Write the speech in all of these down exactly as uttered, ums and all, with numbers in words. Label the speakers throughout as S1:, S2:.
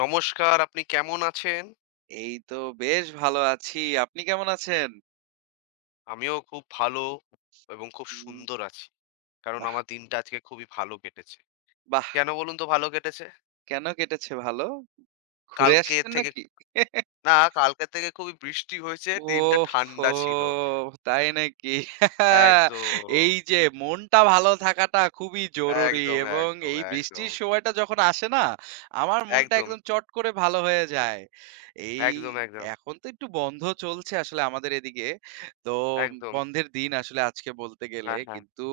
S1: নমস্কার, আপনি কেমন আছেন?
S2: এই তো বেশ ভালো আছি। আপনি কেমন আছেন?
S1: আমিও খুব ভালো এবং খুব
S2: হুম।
S1: সুন্দর আছি। কারণ
S2: বাহ!
S1: আমার দিনটা আজকে খুবই ভালো কেটেছে।
S2: বাহ!
S1: কেন বলুন তো ভালো কেটেছে?
S2: কেন কেটেছে ভালো? ঘুরে
S1: কালকে
S2: আসছেন
S1: থেকে
S2: নাকি?
S1: না কালকে থেকে খুবই বৃষ্টি হয়েছে, দিনটা ঠান্ডা
S2: ওহহো!
S1: ছিল।
S2: তাই নাকি?
S1: একদম,
S2: এই যে মনটা ভালো থাকাটা খুবই জরুরি
S1: একদম,
S2: এবং
S1: একদম,
S2: এই
S1: একদম,
S2: বৃষ্টির সময়টা যখন আসে না, আমার মনটা
S1: একদম,
S2: একদম চট করে ভালো হয়ে যায়। এই
S1: একদম, একদম,
S2: এখন তো একটু বন্ধ চলছে আসলে আমাদের এদিকে। তো
S1: একদম।
S2: বন্ধের দিন আসলে আজকে বলতে গেলে।
S1: হ্যাঁ, হ্যাঁ,
S2: কিন্তু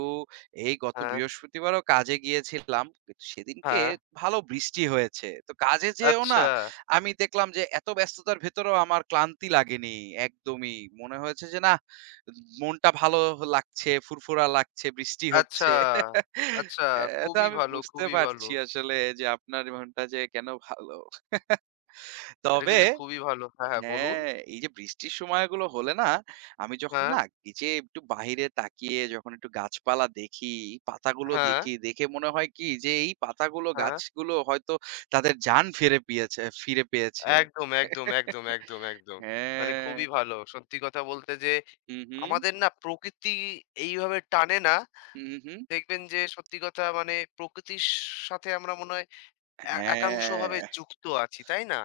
S2: এই গত
S1: হ্যাঁ,
S2: বৃহস্পতিবারও কাজে গিয়েছিলাম। কিন্তু সেদিনকে
S1: হ্যাঁ।
S2: ভালো বৃষ্টি হয়েছে। তো কাজে যেয়েও
S1: আচ্ছা,
S2: না আমি দেখলাম যে এত ব্যস্ততার ভেতরেও আমার ক্লান্তি লাগেনি একদমই। মনে হয়েছে যে নাহ, মনটা ভালো লাগছে, ফুরফুরা লাগছে, বৃষ্টি
S1: আচ্ছা,
S2: হচ্ছে।
S1: আচ্ছা।
S2: হ্যাঁ, তো
S1: খুবই
S2: আমি
S1: ভালো,
S2: বুঝতে
S1: খুবই ভালো।
S2: পারছি আসলে যে আপনার মনটা যে কেন ভালো।
S1: এটা
S2: তবে
S1: কিন্তু খুবই ভালো। হ্যাঁ, হ্যাঁ বলুন।
S2: হ্যাঁ, এই যে বৃষ্টির সময়গুলো হলে না, আমি যখন
S1: হ্যাঁ,
S2: না এই যে একটু বাহিরে তাকিয়ে যখন একটু গাছপালা দেখি, পাতাগুলো
S1: হ্যাঁ,
S2: দেখি, দেখে মনে হয় কি যে এই পাতাগুলো,
S1: হ্যাঁ।
S2: গাছগুলো হয়তো তাদের জান ফিরে পেয়েছে ফিরে পেয়েছে।
S1: একদম, একদম, একদম, একদম, একদম। মানে
S2: হ্যাঁ,
S1: খুবই ভালো। সত্যি কথা বলতে যে
S2: হু, হু,
S1: আমাদের না প্রকৃতি এইভাবে টানে না।
S2: হু, হু।
S1: দেখবেন যে সত্যি কথা মানে প্রকৃতির সাথে আমরা মনে হয় এ একাংশভাবে
S2: হ্যাঁ,
S1: যুক্ত আছি, তাই না?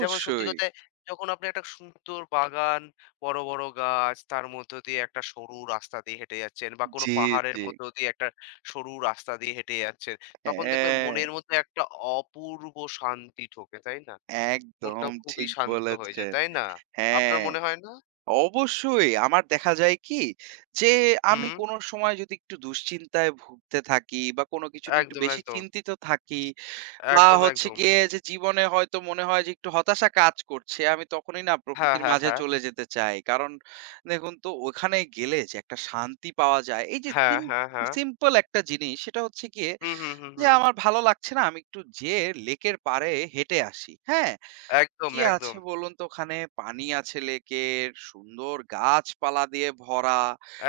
S1: যেমন সত্যি কথা যখন আপনি একটা সুন্দর বাগান, বড়, বড় গাছ, তার মধ্য দিয়ে একটা সরু রাস্তা দিয়ে হেঁটে যাচ্ছেন বা কোনো
S2: জি,
S1: পাহাড়ের
S2: জি।
S1: মধ্য দিয়ে একটা সরু রাস্তা দিয়ে হেঁটে যাচ্ছেন, তখন দেখবেন
S2: হ্যাঁ,
S1: মনের মধ্যে একটা অপূর্ব শান্তি ঢোকে, তাই না? মনটা
S2: একদম
S1: খুবই
S2: ঠিক
S1: শান্ত হয়ে যায়,
S2: বলেছেন।
S1: তাই না? আপনার
S2: হ্যাঁ,
S1: মনে হয় না?
S2: অবশ্যই আমার দেখা যায় কি যে আমি
S1: হুম,
S2: কোন সময় যদি একটু দুশ্চিন্তায় ভুগতে থাকি বা কোন কিছু নিয়ে একটু
S1: একদম,
S2: বেশি
S1: একদম,
S2: চিন্তিত থাকি বা
S1: একদম,
S2: হচ্ছে
S1: একদম।
S2: গিয়ে যে জীবনে হয়তো মনে হয় যে একটু হতাশা কাজ করছে, আমি তখনই না
S1: হ্যাঁ,
S2: প্রকৃতির
S1: হ্যাঁ,
S2: মাঝে
S1: হ্যাঁ।
S2: চলে যেতে চাই। কারণ দেখুন তো ওখানে গেলে যে একটা শান্তি পাওয়া যায়। এই যে
S1: হ্যাঁ,
S2: সিম
S1: হ্যাঁ, হ্যাঁ।
S2: সিম্পল একটা জিনিস সেটা হচ্ছে গিয়ে
S1: হুম, হুম, হুম,
S2: যে
S1: হুম।
S2: আমার ভালো লাগছে না আমি একটু যেয়ে লেকের পাড়ে হেঁটে আসি। হ্যাঁ?
S1: একদম,
S2: কি আছে
S1: একদম,
S2: বলুন তো ওখানে? পানি আছে লেকের, সুন্দর গাছপালা দিয়ে ভরা।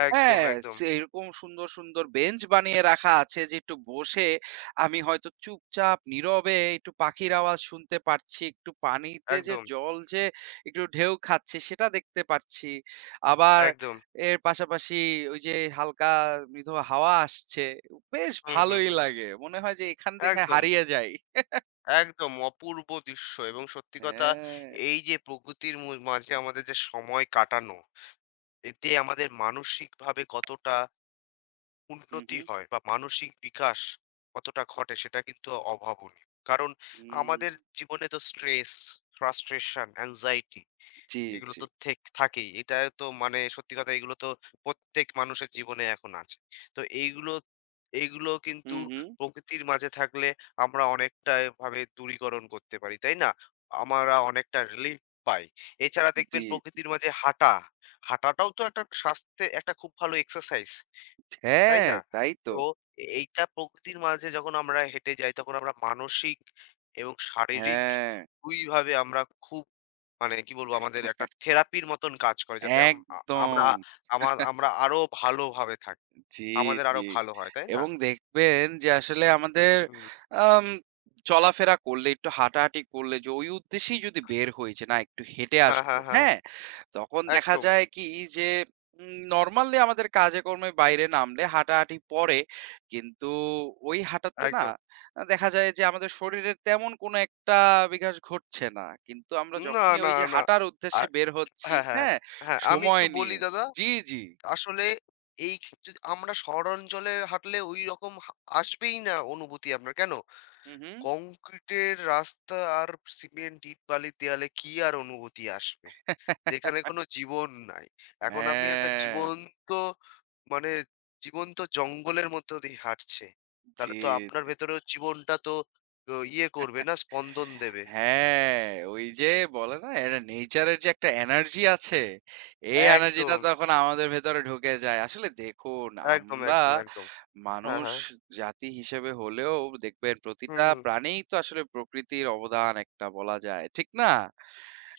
S1: একদম,
S2: হ্যাঁ,
S1: একদম,
S2: সে এরকম সুন্দর, সুন্দর বেঞ্চ বানিয়ে রাখা আছে যে একটু বসে আমি হয়তো চুপচাপ নীরবে একটু পাখির আওয়াজ শুনতে পারছি। একটু পানিতে যে
S1: একদম,
S2: জল যে একটু ঢেউ খাচ্ছে সেটা দেখতে পারছি। আবার
S1: একদম।
S2: এর পাশাপাশি ওই যে হালকা মৃদু হাওয়া আসছে। বেশ
S1: হুম, হুম,
S2: ভালোই
S1: হুম।
S2: লাগে। মনে হয় যে এখান থেকে
S1: একদম,
S2: হারিয়ে যাই।
S1: একদম অপূর্ব দৃশ্য এবং সত্যি কথা
S2: হ্যাঁ।
S1: এই যে প্রকৃতির মু মাঝে আমাদের যে সময় কাটানো, এতে আমাদের মানসিকভাবে কতটা
S2: হু,
S1: উন্নতি
S2: হু।
S1: হয় বা মানসিক বিকাশ কতটা ঘটে সেটা কিন্তু অভাবনীয়। কারণ
S2: হুম।
S1: আমাদের জীবনে তো স্ট্রেস, ফ্রাস্ট্রেশন, অ্যাংজাইটি
S2: জি,
S1: এগুলো
S2: জি।
S1: তো থেক থাকেই। এটা তো মানে সত্যি কথা এগুলো তো প্রত্যেক মানুষের জীবনে এখন আছে। তো এইগুলো, এইগুলো কিন্তু
S2: হুম, হুম।
S1: প্রকৃতির মাঝে থাকলে আমরা অনেকটা ভাবে দূরীকরণ করতে পারি, তাই না? আমরা অনেকটা রিলিফ পাই। এছাড়া দেখবেন
S2: জি। জি।
S1: প্রকৃতির মাঝে হাঁটা, হাঁটাটাও তো একটা স্বাস্থ্যে একটা খুব ভালো এক্সারসাইজ। তাই
S2: হ্যাঁ,
S1: না?
S2: তাই তো।
S1: তো এ এইটা প্রকৃতির মাঝে যখন আমরা হেঁটে যাই তখন আমরা মানসিক এবং শারীরিক
S2: হ্যাঁ,
S1: দুই ভাবে আমরা খুব মানে কি বলবো আমাদের একটা থেরাপির মতন কাজ করে। যাতে আম আ আমরা
S2: একদম।
S1: আমা আমরা আরো ভালোভাবে থাকি।
S2: জি,
S1: আমাদের
S2: জি।
S1: আরো ভালো হয়, তাই না?
S2: এবং দেখবেন যে আসলে আমাদের
S1: হুম।
S2: আম চলাফেরা করলে, একটু হাঁটাহাঁটি করলে যে ওই উদ্দেশ্যেই যদি বের হই যে না একটু হেঁটে
S1: হ্যাঁ,
S2: আসবো,
S1: হ্যাঁ, হ্যাঁ।
S2: হ্যাঁ? তখন দেখা
S1: একদম,
S2: যায় কি যে উম নরমালি আমাদের কাজে-কর্মে বাইরে নামলে হাঁটাহাঁটি পড়ে। কিন্তু ওই হাঁটাতে না
S1: একদম।
S2: আ দেখা যায় যে আমাদের শরীরের তেমন কোনো একটা বিকাশ ঘটছে না। কিন্তু আমরা
S1: না,
S2: যখনই
S1: না,
S2: ওই যে
S1: না।
S2: হাঁটার
S1: আ
S2: উদ্দেশ্যে বের হচ্ছি,
S1: হ্যাঁ, হ্যাঁ,
S2: হ্যাঁ?
S1: হ্যাঁ। আমি একটু
S2: সময়
S1: বলি
S2: নিয়ে
S1: দাদা।
S2: জি, জি।
S1: আসলে এই ক্ষেত্রে আমরা শহরাঞ্চলে হাঁটলে ঐরকম হা আসবেই না অনুভূতি আপনার। কেন?
S2: হু,
S1: কংক্রিটের রাস্তা আর সিমেন্ট ইট বালির দেয়ালে কি আর অনুভূতি আসবে?
S2: হু।
S1: যেখানে কোনো জীবন নাই। এখন আপনি একটা
S2: হ্যাঁ,
S1: জীবন্ত মানে জীবন্ত জঙ্গলের মধ্য দিয়ে হাঁটছে।
S2: জি।
S1: তাহলে তো আপনার ভেতরেও জীবনটা তো ও ইয়ে করবে না স্পন্দন দেবে।
S2: হ্যাঁ, ওই যে বলে না এটা নেচারের যে একটা এনার্জি আছে, এই এনার্জিটা
S1: একদম,
S2: তখন আমাদের ভেতরে ঢুকে যায়। আসলে দেখুন
S1: একদম,
S2: আমরা
S1: একদম, একদম। হ্যাঁ,
S2: মানুষ
S1: হ্যাঁ।
S2: জাতি হিসেবে হলেও দেখবেন
S1: হুম,
S2: প্রতিটা
S1: হুম।
S2: প্রাণেই তো আসলে প্রকৃতির অবদান একটা বলা যায়। ঠিক না?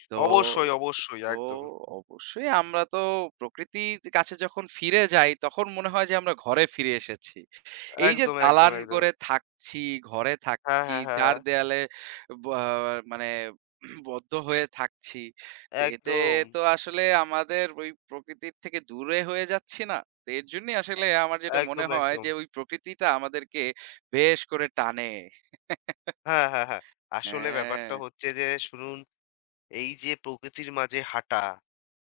S2: তো
S1: অবশ্যই, অবশ্যই।
S2: তো
S1: একদম।
S2: অবশ্যই আমরা তো প্রকৃতির কাছে যখন ফিরে যাই তখন মনে হয় যে আমরা ঘরে ফিরে এসেছি। এই যে
S1: একদম, একদম,
S2: দালান
S1: একদম।
S2: করে থাকছি, ঘরে
S1: হ্যাঁ,
S2: থাকছি,
S1: হ্যাঁ, হ্যাঁ,
S2: চার
S1: হ্যাঁ।
S2: দেয়ালে ব আহ মানে বদ্ধ হয়ে থাকছি। তো এতে
S1: একদম,
S2: তো আসলে আমাদের ওই প্রকৃতির থেকে দূরে হয়ে যাচ্ছি না? তো এর জন্যই আসলে আমার যেটা মনে
S1: একদম,
S2: হয়
S1: একদম।
S2: যে ওই প্রকৃতিটা আমাদেরকে বেশ করে টানে।
S1: হ্যাঁ, হ্যাঁ, হ্যাঁ। আসলে
S2: হ্যাঁ।
S1: ব্যাপারটা হচ্ছে যে শুনুন, এই যে প্রকৃতির মাঝে হাঁটা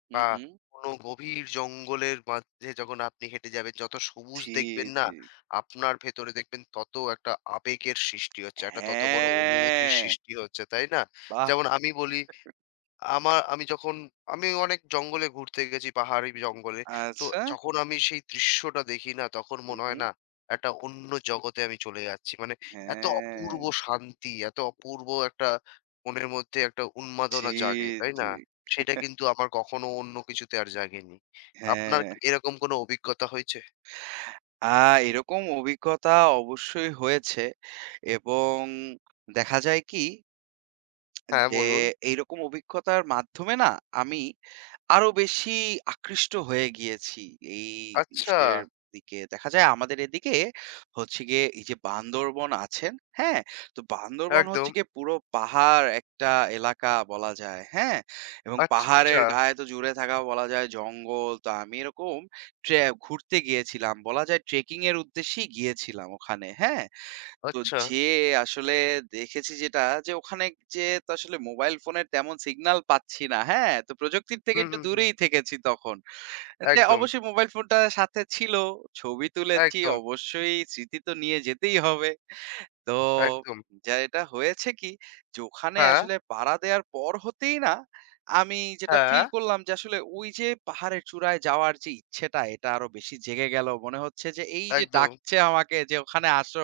S2: হু,
S1: বা
S2: হু।
S1: কোনো গভীর জঙ্গলের মাঝে যখন আপনি হেঁটে যাবেন, যত সবুজ
S2: জি,
S1: দেখবেন না,
S2: জি।
S1: আপনার ভেতরে দেখবেন তত একটা আবেগের সৃষ্টি হচ্ছে, একটা তত বড় অনুভূতির
S2: হ্যাঁ।
S1: সৃষ্টি হচ্ছে, তাই না?
S2: বাহ!
S1: যেমন আমি বলি আমার আমি যখন আমি অনেক জঙ্গলে ঘুরতে গেছি, পাহাড়ি জঙ্গলে। তো
S2: আচ্ছা।
S1: যখন আমি সেই দৃশ্যটা দেখি না, তখন
S2: হু,
S1: মনে হয়
S2: হু।
S1: না একটা অন্য জগতে আমি চলে যাচ্ছি। মানে এত
S2: হ্যাঁ।
S1: অপূর্ব শান্তি, এত অপূর্ব একটা মনের মধ্যে একটা
S2: জি,
S1: উন্মাদনা জাগে, তাই
S2: জি।
S1: না? সেটা কিন্তু আমার কখনো অন্য কিছুতে আর জাগেনি। আপনার
S2: হ্যাঁ।
S1: কি এরকম কোনো অভিজ্ঞতা হয়েছে?
S2: আ এরকম অভিজ্ঞতা অবশ্যই হয়েছে এবং দেখা যায় কি
S1: হ্যাঁ,
S2: যে
S1: বলুন।
S2: এইরকম অভিজ্ঞতার মাধ্যমে না আমি আরো বেশি আকৃষ্ট হয়ে গিয়েছি এই
S1: আচ্ছা,
S2: ইসের দিকে। দেখা যায় আমাদের এদিকে হচ্ছে গিয়ে এই যে বান্দরবন আছেন, হ্যাঁ? তো বান্দরবন হচ্ছে
S1: একদম।
S2: গিয়ে পুরো পাহাড় একটা এলাকা বলা যায়, হ্যাঁ? এবং
S1: আচ্ছা,
S2: পাহাড়ের গায়ে তো জুড়ে থাকা বলা যায় জঙ্গল। তো আমি এরকম ট্রে ঘুরতে গিয়েছিলাম। বলা যায় ট্রেকিং এর উদ্দেশ্যেই গিয়েছিলাম ওখানে, হ্যাঁ? তো
S1: আচ্ছা।
S2: যেয়ে আসলে দেখেছি যেটা যে ওখানে যেয়ে তো আসলে মোবাইল ফোনের তেমন সিগন্যাল পাচ্ছি না। হ্যাঁ? তো প্রযুক্তির থেকে
S1: হুম,
S2: একটু
S1: হুম, হুম।
S2: দূরেই থেকেছি তখন। যে
S1: একদম,
S2: অবশ্যই মোবাইল ফোনটা সাথে ছিল। ছবি তুলেছি
S1: একদম,
S2: অবশ্যই স্মৃতি তো নিয়ে যেতেই হবে। তো
S1: একদম।
S2: যা এটা হয়েছে কি? যে ওখানে
S1: হ্যাঁ,
S2: আসলে পাড়া দেওয়ার পর হতেই না, আমি যেটা
S1: হ্যাঁ,
S2: ফিল করলাম যে আসলে ওই যে পাহাড়ের চূড়ায় যাওয়ার যে ইচ্ছেটা এটা আরো বেশি জেগে গেল। মনে হচ্ছে যে এই যে
S1: একদম।
S2: ডাকছে আমাকে যে ওখানে আসো।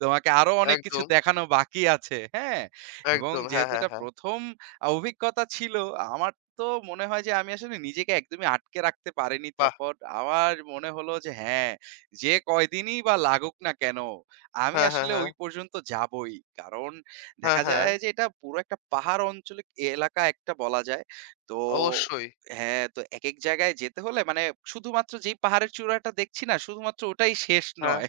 S2: তোমাকে আরো অনেক কিছু
S1: একদম,
S2: দেখানো বাকি আছে। হ্যাঁ? এবং
S1: একদম। হ্যাঁ,
S2: যেহেতু
S1: হ্যাঁ,
S2: এটা
S1: হ্যাঁ।
S2: প্রথম আ অভিজ্ঞতা ছিল আমার তো মনে হয় যে আমি আসলে নিজেকে একদমই আটকে রাখতে পারিনি
S1: বাহ!
S2: তখন। আমার মনে হলো যে হ্যাঁ, যে কয়দিনই বা লাগুক না কেন আমি
S1: হ্যাঁ, হ্যাঁ,
S2: আসলে
S1: হ্যাঁ।
S2: ওই পর্যন্ত যাবোই। কারণ
S1: হ্যাঁ,
S2: দেখা
S1: হ্যাঁ।
S2: যায় যে এটা পুরো একটা পাহাড় অঞ্চলে এলাকা একটা বলা যায়। তো
S1: অবশ্যই।
S2: হ্যাঁ, তো একেক জায়গায় যেতে হলে মানে শুধুমাত্র যেই পাহাড়ের চূড়াটা দেখছি না, শুধুমাত্র ওটাই শেষ
S1: হ্যাঁ।
S2: নয়।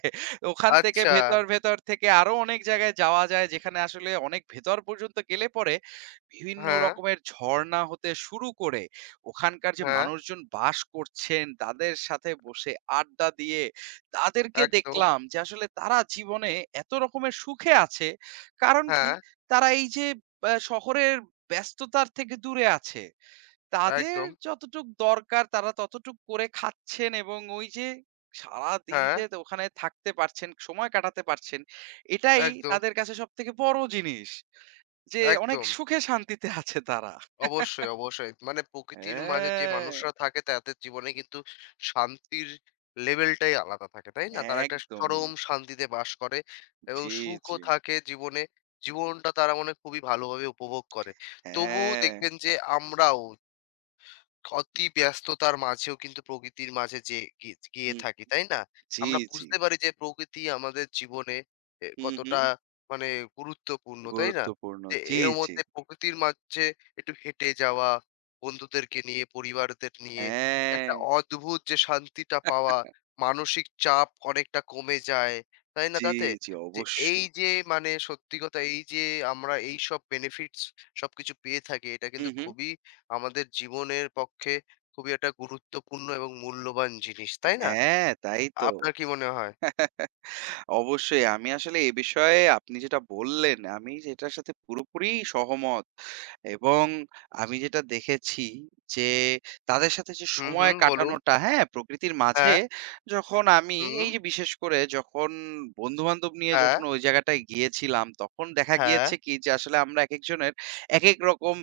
S2: ওখান থেকে
S1: আচ্ছা।
S2: ভেতর, ভেতর থেকে আরো অনেক জায়গায় যাওয়া যায় যেখানে আসলে অনেক ভেতর পর্যন্ত গেলে পরে বিভিন্ন
S1: হ্যাঁ,
S2: রকমের ঝর্ণা হতে শুরু করে ওখানকার যে
S1: হ্যাঁ।
S2: মানুষজন বাস করছেন, তাদের সাথে বসে আড্ডা দিয়ে তাদেরকে
S1: একদম।
S2: দেখলাম যে আসলে তারা জীবনে এত রকমের সুখে আছে। কারণ কি?
S1: হ্যাঁ,
S2: তারা এই যে আ শহরের ব্যস্ততার থেকে দূরে আছে। তাদের
S1: একদম।
S2: যতটুক দরকার তারা ততটুক করে খাচ্ছেন এবং ওই যে সারাদিন
S1: হ্যাঁ,
S2: যে ওখানে থাকতে পারছেন, সময় কাটাতে পারছেন। এটাই
S1: একদম,
S2: তাদের কাছে সবথেকে বড় জিনিস। যে অনেক
S1: একদম।
S2: সুখে শান্তিতে আছে তারা।
S1: অবশ্যই, অবশ্যই। মানে প্রকৃতির মাঝে যে
S2: হ্যাঁ,
S1: মানুষরা থাকে তাদের জীবনে কিন্তু শান্তির লেভেলটাই আলাদা থাকে, তাই না? তারা একটা
S2: একদমই।
S1: চরম শান্তিতে বাস করে এবং
S2: জি,
S1: সুখও
S2: জি।
S1: থাকে জীবনে। জীবনটা তারা মনে হয় খুবই ভালোভাবে উপভোগ করে। তবুও
S2: হ্যাঁ।
S1: দেখবেন যে আমরাও অতি ব্যস্ততার মাঝেও কিন্তু প্রকৃতির মাঝে যে গি- গিয়ে
S2: হুম,
S1: থাকি তাই না
S2: জি,
S1: আমরা
S2: জি।
S1: বুঝতে পারি যে প্রকৃতি আমাদের জীবনে এ,
S2: হু, হু।
S1: কতটা মানে গুরুত্বপূর্ণ তাই না
S2: গুরুত্বপূর্ণ।
S1: যে
S2: জি,
S1: এর
S2: জি।
S1: মধ্যে প্রকৃতির মাঝে একটু হেঁটে যাওয়া বন্ধুদেরকে নিয়ে পরিবারদের নিয়ে একটা
S2: হ্যাঁ।
S1: অদ্ভুত যে শান্তিটা পাওয়া মানসিক চাপ অনেকটা কমে যায় তাই না
S2: জি,
S1: তাতে
S2: জি
S1: যে এই
S2: অবশ্যই।
S1: যে মানে সত্যি কথা এই যে আমরা এই সব বেনিফিটস সবকিছু পেয়ে থাকি এটা
S2: হু,
S1: কিন্তু
S2: হু।
S1: খুবই আমাদের জীবনের পক্ষে খুবই একটা গুরুত্বপূর্ণ এবং মূল্যবান জিনিস, তাই না?
S2: হ্যাঁ, তাই তো।
S1: আপনার কি মনে হয়?
S2: অবশ্যই। আমি আসলে এ বিষয়ে আপনি যেটা বললেন, আমি এটার সাথে পুরোপুরি সহমত। এবং আমি যেটা দেখেছি যে, তাদের সাথে যে
S1: হুম,
S2: সময়
S1: হুম, বলুন।
S2: কাটানোটা, হ্যাঁ? প্রকৃতির মাঝে
S1: হ্যাঁ,
S2: যখন আমি
S1: হুম,
S2: এই যে বিশেষ করে যখন বন্ধু-বান্ধব নিয়ে
S1: হ্যাঁ,
S2: যখন ওই জায়গাটায় গিয়েছিলাম, তখন দেখা
S1: হ্যাঁ।
S2: গিয়েছে কি যে আসলে আমরা একেকজনের একেক রকম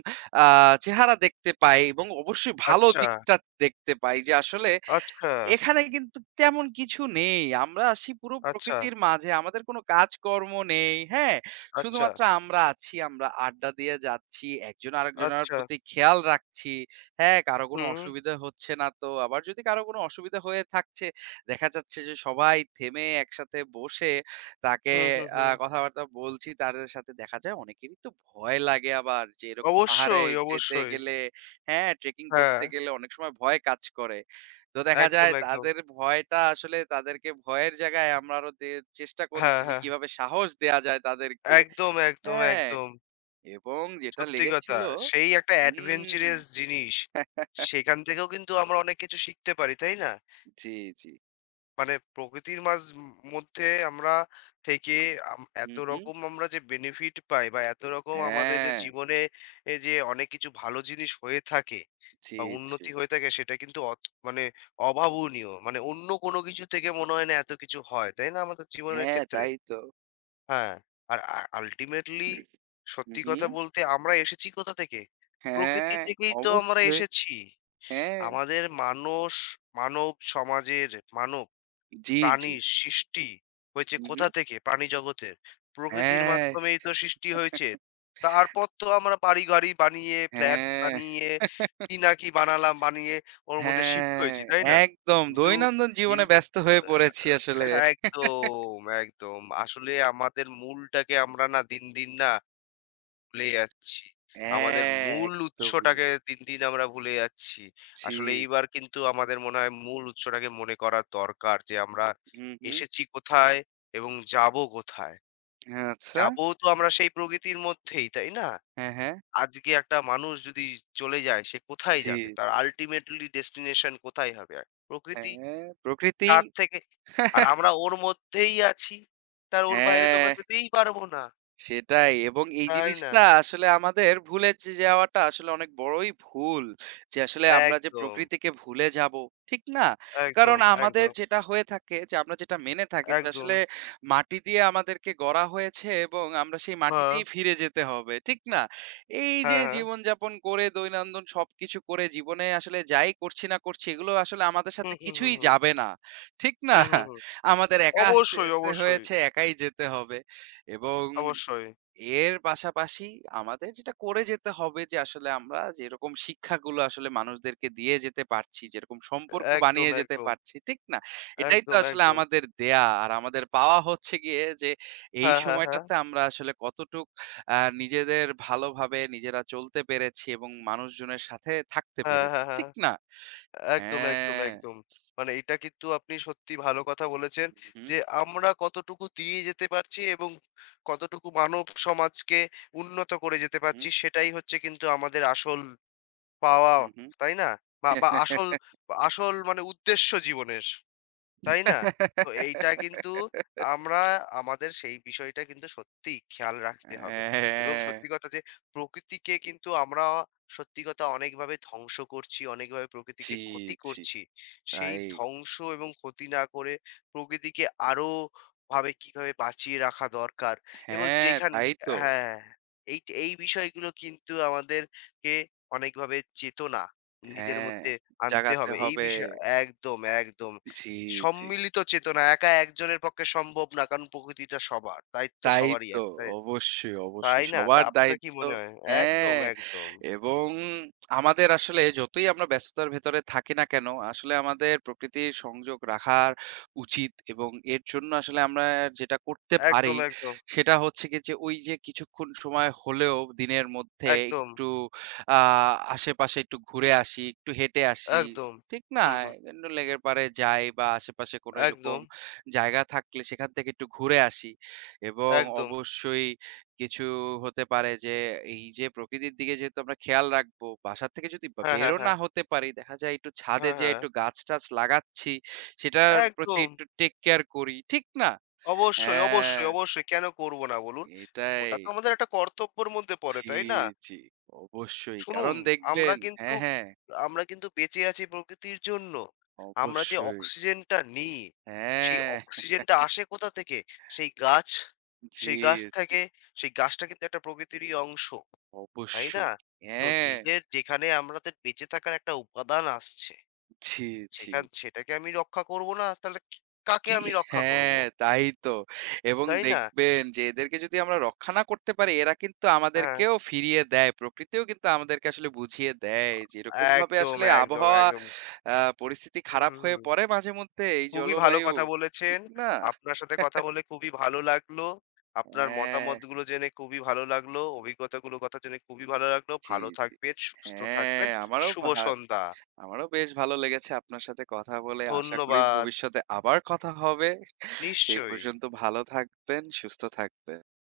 S2: আ চেহারা দেখতে পাই এবং অবশ্যই ভালো
S1: আচ্ছা,
S2: দিকটা দেখতে পাই যে আসলে
S1: আচ্ছা,
S2: এখানে কিন্তু তেমন কিছু নেই। আমরা আছি পুরো
S1: আচ্ছা,
S2: প্রকৃতির মাঝে। আমাদের কোনো কাজকর্ম নেই, হ্যাঁ?
S1: আচ্ছা,
S2: শুধুমাত্র আমরা আছি, আমরা আড্ডা দিয়ে যাচ্ছি। একজন আরেকজনের
S1: আচ্ছা।
S2: প্রতি খেয়াল রাখছি, হ্যাঁ? কারো কোনো
S1: হুম,
S2: অসুবিধা হচ্ছে না তো। আবার যদি কারো কোনো অসুবিধা হয়ে থাকছে, দেখা যাচ্ছে যে সবাই থেমে একসাথে বসে তাকে
S1: হুম, হুম,
S2: আ
S1: হুম।
S2: কথাবার্তা বলছি তাদের সাথে। দেখা যায় অনেকেরই তো ভয় লাগে আবার যে এরকম পাহাড়ে
S1: অবশ্যই,
S2: যেতে
S1: অবশ্যই।
S2: গেলে, হ্যাঁ? ট্রেকিং
S1: হ্যাঁ,
S2: করতে গেলে অনেক সময় ভয় কাজ করে। তো দেখা
S1: একদম,
S2: যায়
S1: একদম।
S2: তাদের ভয়টা আসলে তাদেরকে ভয়ের জায়গায় আমরা আরো দে চেষ্টা
S1: হ্যাঁ,
S2: করেছি যে
S1: হ্যাঁ।
S2: কিভাবে সাহস দেয়া যায় তাদেরকে।
S1: একদম, একদম,
S2: হ্যাঁ,
S1: একদম।
S2: এবং যেটা
S1: সত্যি কথা।
S2: লেগেছিল
S1: সেই একটা
S2: হুম।
S1: অ্যাডভেঞ্চারাস জিনিস। সেখান থেকেও কিন্তু আমরা অনেক কিছু শিখতে পারি, তাই না?
S2: জি, জি।
S1: মানে প্রকৃতির মাঝ মধ্যে আমরা থেকে আম এত
S2: হুম, হুম।
S1: রকম আমরা যে বেনিফিট পাই বা এত রকম আমাদের যে
S2: হ্যাঁ,
S1: জীবনে এ যে অনেক কিছু ভালো জিনিস হয়ে থাকে
S2: জি,
S1: বা
S2: জি।
S1: উন্নতি হয়ে থাকে সেটা কিন্তু অত মানে অভাবনীয়। মানে অন্য কোনো কিছু থেকে মনে হয় না এত কিছু হয়। তাই না আমাদের জীবনের
S2: হ্যাঁ,
S1: ক্ষেত্রে?
S2: তাই তো।
S1: হ্যাঁ। আর আ আল্টিমেটলি
S2: হুম,
S1: সত্যি কথা
S2: হুম।
S1: বলতে আমরা এসেছি কোথা থেকে? প্রকৃতি
S2: হ্যাঁ,
S1: থেকেই তো আমরা
S2: অবশ্যই।
S1: এসেছি।
S2: হ্যাঁ।
S1: আমাদের মানস মানব সমাজের মানব
S2: জি, জি।
S1: প্রাণীর সৃষ্টি হয়েছে
S2: হুম,
S1: কোথা
S2: হুম।
S1: থেকে? প্রাণী জগতের। প্রকৃতির
S2: হ্যাঁ,
S1: মাধ্যমেই তো সৃষ্টি হয়েছে। তারপর তো আমরা বাড়ি-গাড়ি বানিয়ে, ফ্ল্যাট
S2: হ্যাঁ।
S1: বানিয়ে, কি না কি বানালাম, বানিয়ে ওর মধ্যে শিফট
S2: হ্যাঁ,
S1: হয়েছি, তাই না?
S2: একদম
S1: কিন্তু
S2: দৈনন্দিন
S1: কিন
S2: জীবনে ব্যস্ত হয়ে পড়েছি আসলে।
S1: আ একদম, একদম। আসলে আমাদের মূলটাকে আমরা না দিন, দিন না ভুলে যাচ্ছি। আমাদের
S2: হ্যাঁ,
S1: মূল
S2: একদমই।
S1: উৎসটাকে দিন, দিন আমরা ভুলে যাচ্ছি।
S2: জি,
S1: আসলে এইবার কিন্তু আমাদের মনে হয় মূল উৎসটাকে মনে করা দরকার যে আমরা
S2: হুম, হুম।
S1: এসেছি কোথায় এবং যাবো কোথায়?
S2: হ্যাঁ, আচ্ছা।
S1: যাবো তো আমরা সেই প্রকৃতির মধ্যেই, তাই না?
S2: হ্যাঁ, হ্যাঁ।
S1: আজকে একটা মানুষ যদি চলে যায় সে কোথায়
S2: জি,
S1: যাবে? তার ultimately destination কোথায় হবে? আর প্রকৃতি
S2: হ্যাঁ, প্রকৃতি।
S1: তার থেকে আর আমরা ওর মধ্যেই আছি। তার ওর বাইরে তো আমরা
S2: হ্যাঁ।
S1: যেতেই পারবো না।
S2: সেটাই এবং এই
S1: তাই না?
S2: জিনিসটা আসলে আমাদের ভুলে যে যাওয়াটা আসলে অনেক বড়ই ভুল। যে আসলে আমরা যে
S1: একদম,
S2: প্রকৃতিকে ভুলে যাবো, ঠিক না?
S1: একদম,
S2: কারণ আমাদের
S1: একদম।
S2: যেটা হয়ে থাকে যে আমরা যেটা মেনে থাকি যে
S1: একদম।
S2: আসলে মাটি দিয়ে আমাদেরকে গড়া হয়েছে এবং আমরা সেই
S1: হ্যাঁ,
S2: মাটিতেই ফিরে যেতে হবে, ঠিক না? এই যে
S1: হ্যাঁ, হ্যাঁ।
S2: জীবনযাপন করে দৈনন্দিন সবকিছু করে জীবনে আসলে যাই করছি না করছি এগুলো আসলে আমাদের সাথে
S1: হুম, হুম, হুম,
S2: কিছুই
S1: হুম।
S2: যাবে না, ঠিক না?
S1: হুম, হুম, হুম।
S2: আমাদের একা
S1: অবশ্যই,
S2: আসতে
S1: অবশ্যই,
S2: হয়েছে, একাই যেতে হবে এবং
S1: অবশ্যই।
S2: এর পাশাপাশি আমাদের যেটা করে যেতে হবে যে আসলে আমরা যেরকম শিক্ষাগুলো আসলে মানুষদেরকে দিয়ে যেতে পারছি, যেরকম সম্পর্ক
S1: একদম,
S2: বানিয়ে যেতে
S1: একদম,
S2: পারছি, ঠিক না? এটাই তো
S1: একদম,
S2: আসলে
S1: একদম।
S2: আমাদের দেয়া। আর আমাদের পাওয়া হচ্ছে গিয়ে যে এই
S1: হ্যাঁ, হ্যাঁ, হ্যাঁ।
S2: সময়টাতে আমরা আসলে কতটুক আ নিজেদের ভালোভাবে নিজেরা চলতে পেরেছি এবং মানুষজনের সাথে থাকতে
S1: হ্যাঁ,
S2: পেরেছি,
S1: হ্যাঁ, হ্যাঁ।
S2: ঠিক না?
S1: একদম, একদম,
S2: হ্যাঁ।
S1: একদম। মানে এটা কিন্তু আপনি সত্যি ভালো কথা বলেছেন
S2: হু, হু,
S1: যে আমরা কতটুকু দিয়ে যেতে পারছি এবং কতটুকু মানব সমাজকে উন্নত করে যেতে পারছি সেটাই হচ্ছে কিন্তু আমাদের আসল পাওয়া,
S2: হু, হু।
S1: তাই না? বা বা আসল আসল মানে উদ্দেশ্য জীবনের। তাই না? তো এইটা কিন্তু আমরা আমাদের সেই বিষয়টা কিন্তু সত্যিই খেয়াল রাখতে হবে। এবং
S2: হ্যাঁ,
S1: সত্যি কথা যে প্রকৃতিকে কিন্তু আমরা সত্যি কথা অনেকভাবে ধ্বংস করছি, অনেকভাবে
S2: জি,
S1: প্রকৃতিকে ক্ষতি
S2: জি।
S1: করছি। সেই
S2: তাই।
S1: ধ্বংস এবং ক্ষতি না করে প্রকৃতিকে আরো ভাবে কিভাবে বাঁচিয়ে রাখা দরকার এবং
S2: হ্যাঁ,
S1: যেখান
S2: তাই তো।
S1: হ্যাঁ, এই এই বিষয়গুলো কিন্তু আমাদেরকে অনেকভাবে চেতনা নিজের
S2: হ্যাঁ,
S1: মধ্যে আনতে
S2: জাগাতে
S1: হবে। এই
S2: হবে।
S1: বিষয় একদম, একদম।
S2: জি, জি।
S1: সম্মিলিত চেতনা একা একজনের পক্ষে সম্ভব না কারণ প্রকৃতিটা সবার দায়িত্ব
S2: তাই
S1: সবারই
S2: তো।
S1: আছে তাই
S2: অবশ্যই, অবশ্যই।
S1: তাই না তা
S2: সবার
S1: আপনার কি
S2: দায়িত্ব
S1: মনে হয় একদম
S2: হ্যাঁ,
S1: একদম
S2: এবং আমাদের আসলে যতই আমরা ব্যস্ততার ভেতরে থাকি না কেন, আসলে আমাদের প্রকৃতির সংযোগ রাখার উচিত এবং এর জন্য আসলে আমরা যেটা করতে
S1: একদম
S2: পারি,
S1: একদম
S2: সেটা হচ্ছে গিয়ে যে ওই যে কিছুক্ষণ সময় হলেও দিনের মধ্যে
S1: একদম
S2: একটু আ আশেপাশে একটু ঘুরে আসি, একটু হেঁটে আসি।
S1: একদম
S2: ঠিক না?
S1: হুম হুম
S2: লেকের পাড়ে যাই বা আশেপাশে কোনো এরকম
S1: একদম
S2: জায়গা থাকলে সেখান থেকে একটু ঘুরে আসি। এবং
S1: একদম
S2: অবশ্যই কিছু হতে পারে যে এই যে প্রকৃতির দিকে যেহেতু আমরা খেয়াল রাখবো, বাসা থেকে যদি বা
S1: হ্যাঁ হ্যাঁ
S2: বেরো
S1: হ্যাঁ
S2: না হতে পারি, দেখা যায় একটু ছাদে
S1: হ্যাঁ
S2: যেয়ে
S1: হ্যাঁ
S2: একটু গাছ-টাছ লাগাচ্ছি, সেটার প্রতি
S1: একদম
S2: একটু টেক কেয়ার করি। ঠিক না?
S1: অবশ্যই
S2: হ্যাঁ,
S1: অবশ্যই অবশ্যই কেন করব না বলুন
S2: এটাই।
S1: ওটা তো আমাদের একটা কর্তব্যের মধ্যে পড়ে
S2: জি,
S1: তাই না
S2: জি। অবশ্যই।
S1: শুনুন,
S2: কারণ
S1: আমরা
S2: দেখবেন
S1: কিন্তু
S2: হ্যাঁ, হ্যাঁ।
S1: আমরা কিন্তু বেঁচে আছি প্রকৃতির জন্য। আমরা যে
S2: অবশ্যই।
S1: অক্সিজেনটা নিই, সেই
S2: হ্যাঁ।
S1: অক্সিজেনটা আসে কোথা থেকে? সেই গাছ,
S2: জি,
S1: সেই গাছ
S2: জি।
S1: থেকে সেই গাছটা কিন্তু একটা প্রকৃতিরই অংশ, তাই না?
S2: অবশ্যই।
S1: তো
S2: হ্যাঁ।
S1: নিজের যেখানে আমাদের বেঁচে থাকার একটা উপাদান আসছে,
S2: জি, জি।
S1: সেখান সেটাকে আমি রক্ষা করব না, তাহলে ক কাকে
S2: কি
S1: আমি রক্ষা করব?
S2: হ্যাঁ, তাই তো। এবং
S1: তাই না?
S2: দেখবেন যে এদেরকে যদি আমরা রক্ষা না করতে পারি, এরা কিন্তু
S1: হ্যাঁ,
S2: আমাদেরকেও ফিরিয়ে দেয়। প্রকৃতিও কিন্তু আমাদেরকে আসলে বুঝিয়ে দেয়। যেরকমভাবে
S1: একদম,
S2: আসলে
S1: একদম,
S2: আবহাওয়া
S1: একদম।
S2: আ পরিস্থিতি
S1: হুম,
S2: খারাপ
S1: হুম,
S2: হয়ে পড়ে
S1: হুম।
S2: মাঝেমধ্যে এই
S1: খুবই ভালো
S2: জলবায়ু,
S1: কথা বলেছেন।
S2: ঠিক না?
S1: আপনার সাথে কথা বলে খুবই ভালো লাগলো। আপনার
S2: হ্যাঁ,
S1: মতামতগুলো জেনে খুবই ভালো লাগলো। অভিজ্ঞতাগুলোর কথা জেনে খুবই ভালো লাগলো।
S2: জি,
S1: ভালো
S2: জি।
S1: থাকবেন, সুস্থ থাকবেন।
S2: হ্যাঁ, আমারও
S1: শুভ
S2: ভা
S1: সন্ধ্যা।
S2: আমারও বেশ ভালো লেগেছে আপনার সাথে কথা বলে। আশা করি
S1: ধন্যবাদ।
S2: ভবিষ্যতে আবার কথা হবে। সেই
S1: নিশ্চয়ই।
S2: পর্যন্ত ভালো থাকবেন, সুস্থ থাকবেন।